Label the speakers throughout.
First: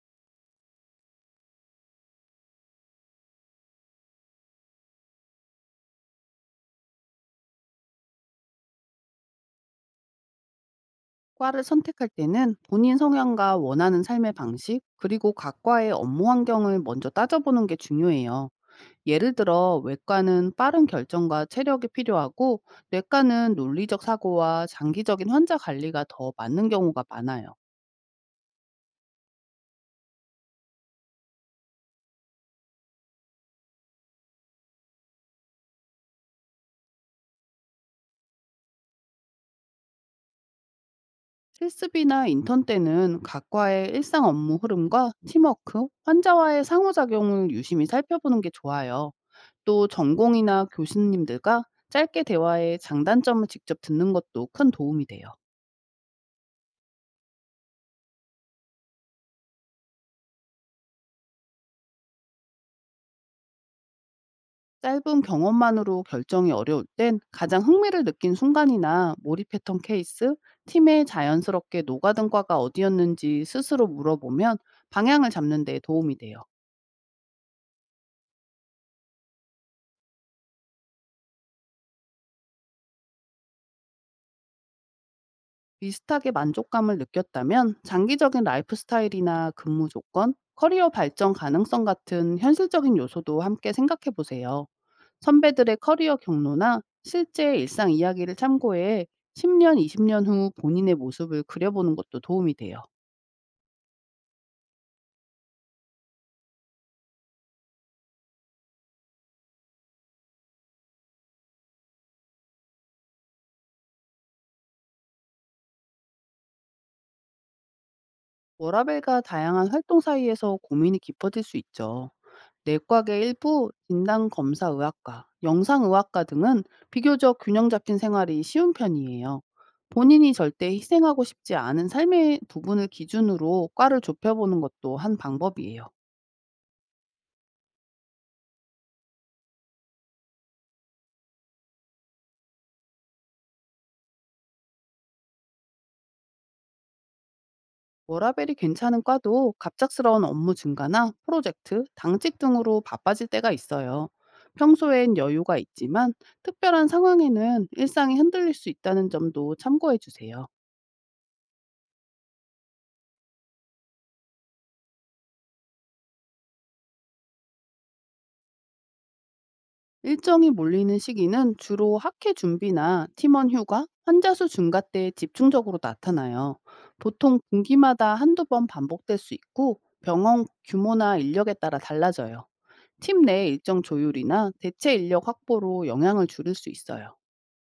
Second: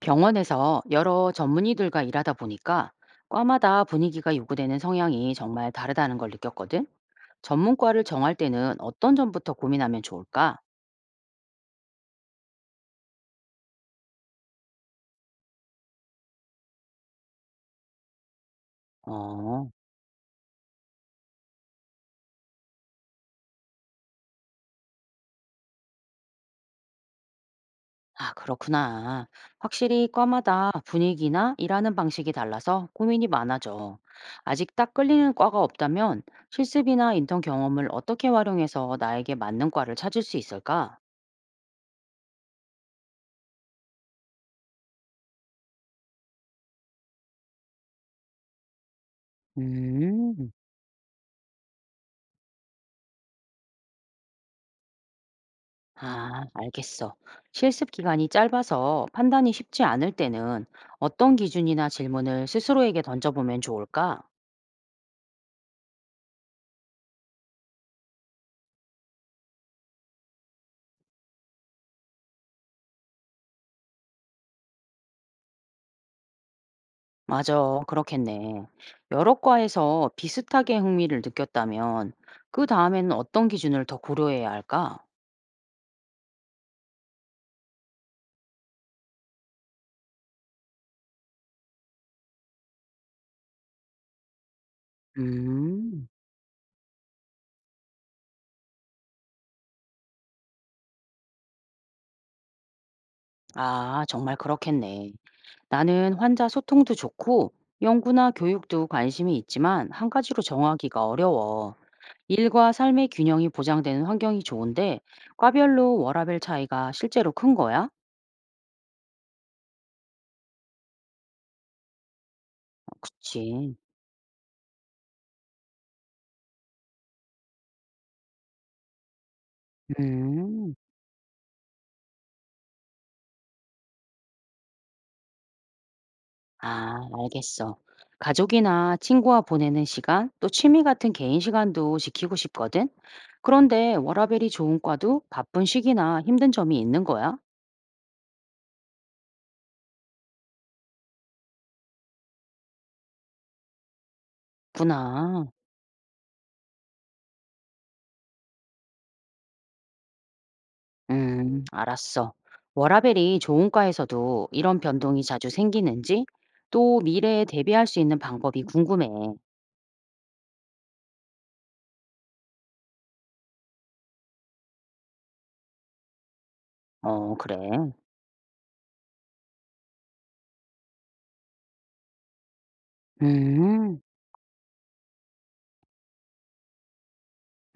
Speaker 1: 병원에서 여러 전문의들과 일하다 보니까 과마다 분위기가 요구되는 성향이 정말 다르다는 걸 느꼈거든. 전문과를 정할 때는 어떤 점부터 고민하면 좋을까?
Speaker 2: 과를 선택할 때는 본인 성향과 원하는 삶의 방식, 그리고 각 과의 업무 환경을 먼저 따져보는 게 중요해요. 예를
Speaker 1: 어,
Speaker 2: 들어, 외과는 빠른 결정과 체력이 필요하고, 뇌과는 논리적 사고와 장기적인 환자 관리가 더 맞는 경우가 많아요.
Speaker 1: 아, 그렇구나. 확실히 과마다 분위기나 일하는 방식이 달라서 고민이 많아져. 아직 딱 끌리는 과가 없다면 실습이나 인턴 경험을 어떻게 활용해서 나에게 맞는 과를 찾을 수 있을까?
Speaker 2: 실습이나 인턴 때는 각 과의 일상 업무 흐름과 팀워크, 환자와의 상호작용을 유심히 살펴보는 게 좋아요. 또
Speaker 1: 음.
Speaker 2: 전공이나 교수님들과 짧게 대화해 장단점을 직접 듣는 것도 큰 도움이 돼요.
Speaker 1: 아, 알겠어. 실습 기간이 짧아서 판단이 쉽지 않을 때는 어떤 기준이나 질문을 스스로에게 던져보면 좋을까?
Speaker 2: 짧은 경험만으로 결정이 어려울 땐 가장 흥미를 느낀 순간이나 몰입 패턴 케이스, 팀에 자연스럽게 녹아든 과가 어디였는지 스스로 물어보면 방향을 잡는 데 도움이 돼요.
Speaker 1: 맞아, 그렇겠네. 여러 과에서 비슷하게 흥미를 느꼈다면, 그 다음에는 어떤 기준을 더 고려해야 할까?
Speaker 2: 비슷하게 만족감을 느꼈다면 장기적인 라이프 스타일이나 근무 조건, 커리어 발전 가능성 같은 현실적인 요소도 함께 생각해 보세요. 선배들의
Speaker 1: 음.
Speaker 2: 커리어 경로나 실제 일상 이야기를 참고해 10년, 20년 후 본인의 모습을 그려보는 것도 도움이 돼요.
Speaker 1: 아, 정말 그렇겠네. 나는 환자 소통도 좋고 연구나 교육도 관심이 있지만 한 가지로 정하기가 어려워. 일과 삶의 균형이 보장되는 환경이 좋은데 과별로 워라밸 차이가 실제로 큰 거야?
Speaker 2: 워라벨과 다양한 활동 사이에서 고민이 깊어질 수 있죠. 내과계 일부,
Speaker 1: 그치.
Speaker 2: 진단검사의학과, 영상의학과 등은 비교적 균형 잡힌 생활이 쉬운 편이에요. 본인이 절대
Speaker 1: 음,
Speaker 2: 희생하고 싶지 않은 삶의 부분을 기준으로 과를 좁혀보는 것도 한 방법이에요.
Speaker 1: 아, 알겠어. 가족이나 친구와 보내는 시간, 또 취미 같은 개인 시간도 지키고 싶거든. 그런데 워라밸이 좋은 과도 바쁜 시기나 힘든 점이 있는 거야?
Speaker 2: 워라벨이 괜찮은 과도 갑작스러운 업무 증가나 프로젝트, 당직 등으로 바빠질 때가 있어요. 평소엔
Speaker 1: 구나.
Speaker 2: 여유가 있지만 특별한 상황에는 일상이 흔들릴 수 있다는 점도 참고해 주세요.
Speaker 1: 알았어. 워라벨이 좋은과에서도 이런 변동이 자주 생기는지, 또 미래에 대비할 수 있는 방법이 궁금해.
Speaker 2: 일정이 몰리는 시기는 주로 학회 준비나 팀원 휴가, 환자 수 증가 때 집중적으로 나타나요.
Speaker 1: 어,
Speaker 2: 보통
Speaker 1: 그래.
Speaker 2: 분기마다 한두 번 반복될 수 있고 병원 규모나 인력에 따라 달라져요. 팀 내 일정
Speaker 1: 음,
Speaker 2: 조율이나 대체 인력 확보로 영향을 줄일 수 있어요.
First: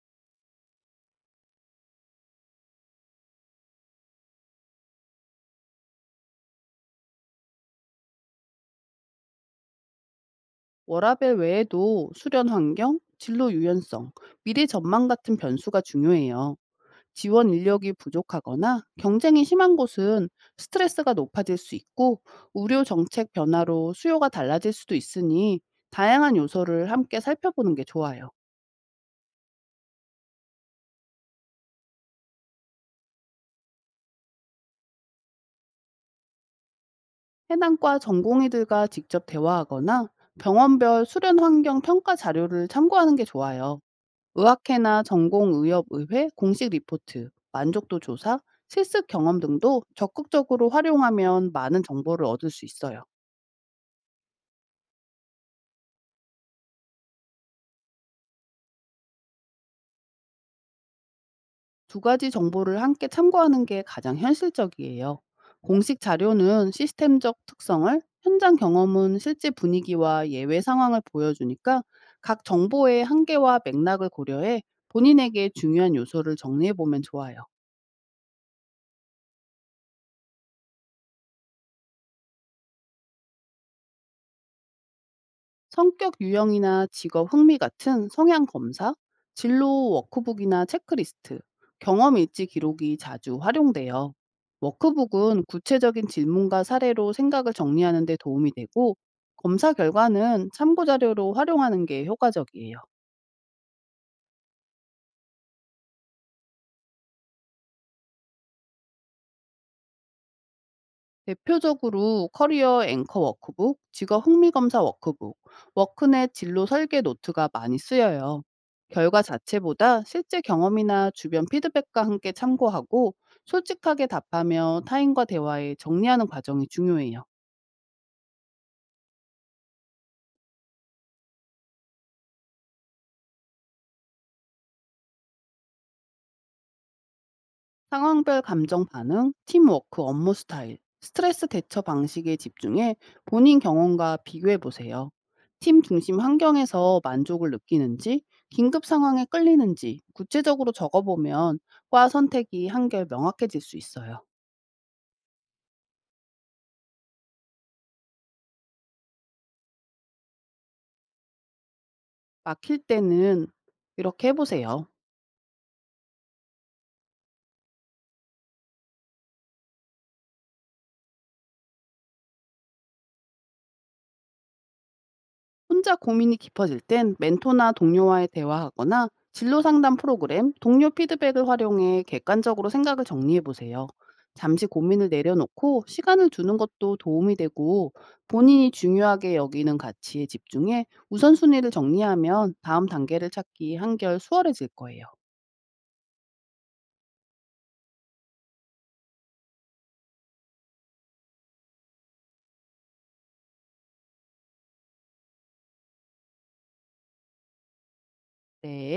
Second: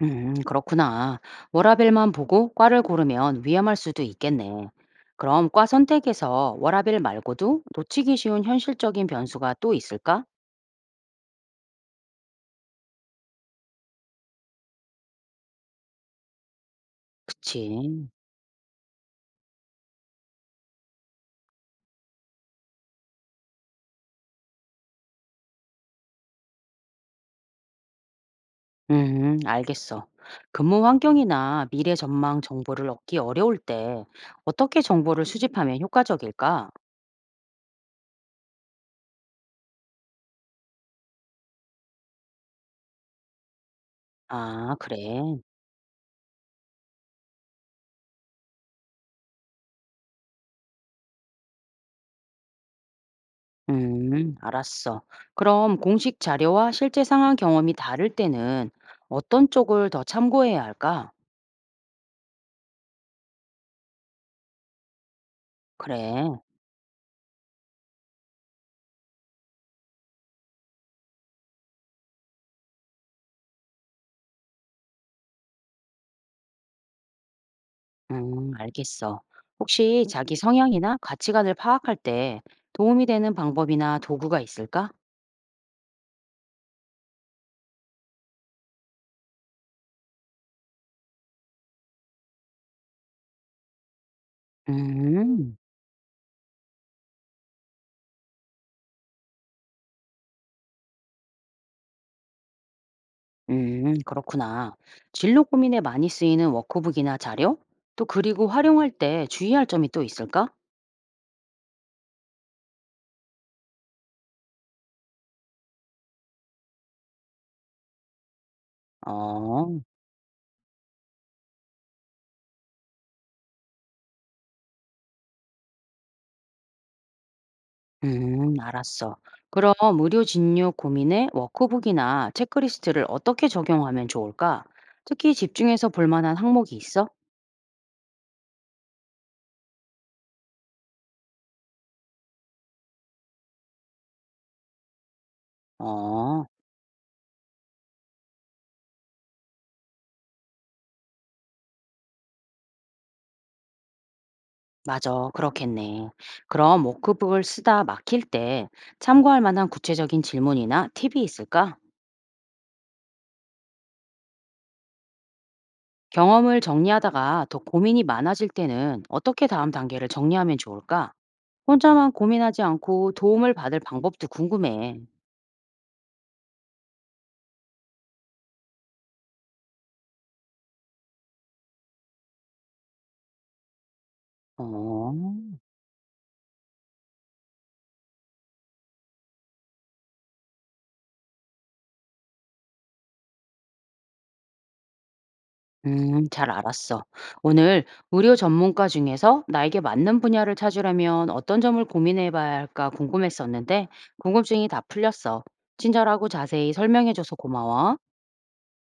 Speaker 1: 그렇구나. 워라벨만 보고 과를 고르면 위험할 수도 있겠네. 그럼 과 선택에서 워라벨 말고도 놓치기 쉬운 현실적인 변수가 또 있을까?
Speaker 2: 워라밸 외에도 수련 환경, 진로 유연성, 미래 전망 같은 변수가 중요해요. 지원 인력이
Speaker 1: 그치.
Speaker 2: 부족하거나 경쟁이 심한 곳은 스트레스가 높아질 수 있고 의료 정책 변화로 수요가 달라질 수도 있으니 다양한 요소를 함께 살펴보는 게 좋아요.
Speaker 1: 알겠어. 근무 환경이나 미래 전망 정보를 얻기 어려울 때 어떻게 정보를 수집하면 효과적일까?
Speaker 2: 해당과 전공의들과 직접 대화하거나 병원별 수련 환경 평가 자료를 참고하는 게 좋아요.
Speaker 1: 아, 그래.
Speaker 2: 의학회나 전공의협의회 공식 리포트, 만족도 조사, 실습 경험 등도 적극적으로 활용하면 많은 정보를 얻을 수 있어요.
Speaker 1: 알았어. 그럼 공식 자료와 실제 상황 경험이 다를 때는 어떤 쪽을 더 참고해야 할까?
Speaker 2: 두 가지 정보를 함께 참고하는 게 가장 현실적이에요. 공식
Speaker 1: 그래.
Speaker 2: 자료는 시스템적 특성을, 현장 경험은 실제 분위기와 예외 상황을 보여주니까 각 정보의 한계와 맥락을 고려해 본인에게 중요한 요소를 정리해 보면 좋아요.
Speaker 1: 알겠어. 혹시 자기 성향이나 가치관을 파악할 때 도움이 되는 방법이나 도구가 있을까?
Speaker 2: 성격 유형이나 직업 흥미 같은 성향 검사, 진로 워크북이나 체크리스트, 경험 일지 기록이 자주 활용돼요. 워크북은
Speaker 1: 음.
Speaker 2: 구체적인 질문과 사례로 생각을 정리하는 데 도움이 되고 검사 결과는 참고 자료로 활용하는 게 효과적이에요.
Speaker 1: 그렇구나. 진로 고민에 많이 쓰이는 워크북이나 자료? 또 그리고 활용할 때 주의할 점이 또 있을까?
Speaker 2: 대표적으로 커리어 앵커 워크북, 직업 흥미 검사 워크북, 워크넷 진로 설계 노트가 많이 쓰여요. 결과
Speaker 1: 어,
Speaker 2: 자체보다 실제 경험이나 주변 피드백과 함께 참고하고 솔직하게 답하며 타인과 대화에 정리하는 과정이 중요해요.
Speaker 1: 알았어. 그럼 무료 진료 고민에 워크북이나 체크리스트를 어떻게 적용하면 좋을까? 특히 집중해서 볼 만한 항목이 있어?
Speaker 2: 상황별 감정 반응, 팀워크, 업무 스타일, 스트레스 대처 방식에 집중해 본인 경험과 비교해 보세요. 팀 중심
Speaker 1: 어,
Speaker 2: 환경에서 만족을 느끼는지, 긴급 상황에 끌리는지 구체적으로 적어보면 과 선택이 한결 명확해질 수 있어요.
Speaker 1: 맞아. 그렇겠네. 그럼 워크북을 쓰다 막힐 때 참고할 만한 구체적인 질문이나 팁이 있을까?
Speaker 2: 막힐 때는 이렇게 해보세요.
Speaker 1: 경험을 정리하다가 더 고민이 많아질 때는 어떻게 다음 단계를 정리하면 좋을까? 혼자만 고민하지 않고 도움을 받을 방법도 궁금해.
Speaker 2: 혼자 고민이 깊어질 땐 멘토나 동료와의 대화하거나 진로 상담 프로그램, 동료 피드백을 활용해 객관적으로 생각을 정리해 보세요. 잠시 고민을
Speaker 1: 어,
Speaker 2: 내려놓고 시간을 주는 것도 도움이 되고 본인이 중요하게 여기는 가치에 집중해 우선순위를 정리하면 다음 단계를 찾기 한결 수월해질 거예요.
Speaker 1: 잘 알았어. 오늘 의료 전문가 중에서 나에게 맞는 분야를 찾으려면 어떤 점을 고민해 봐야 할까 궁금했었는데, 궁금증이 다 풀렸어. 친절하고 자세히 설명해줘서 고마워.
Speaker 2: 네.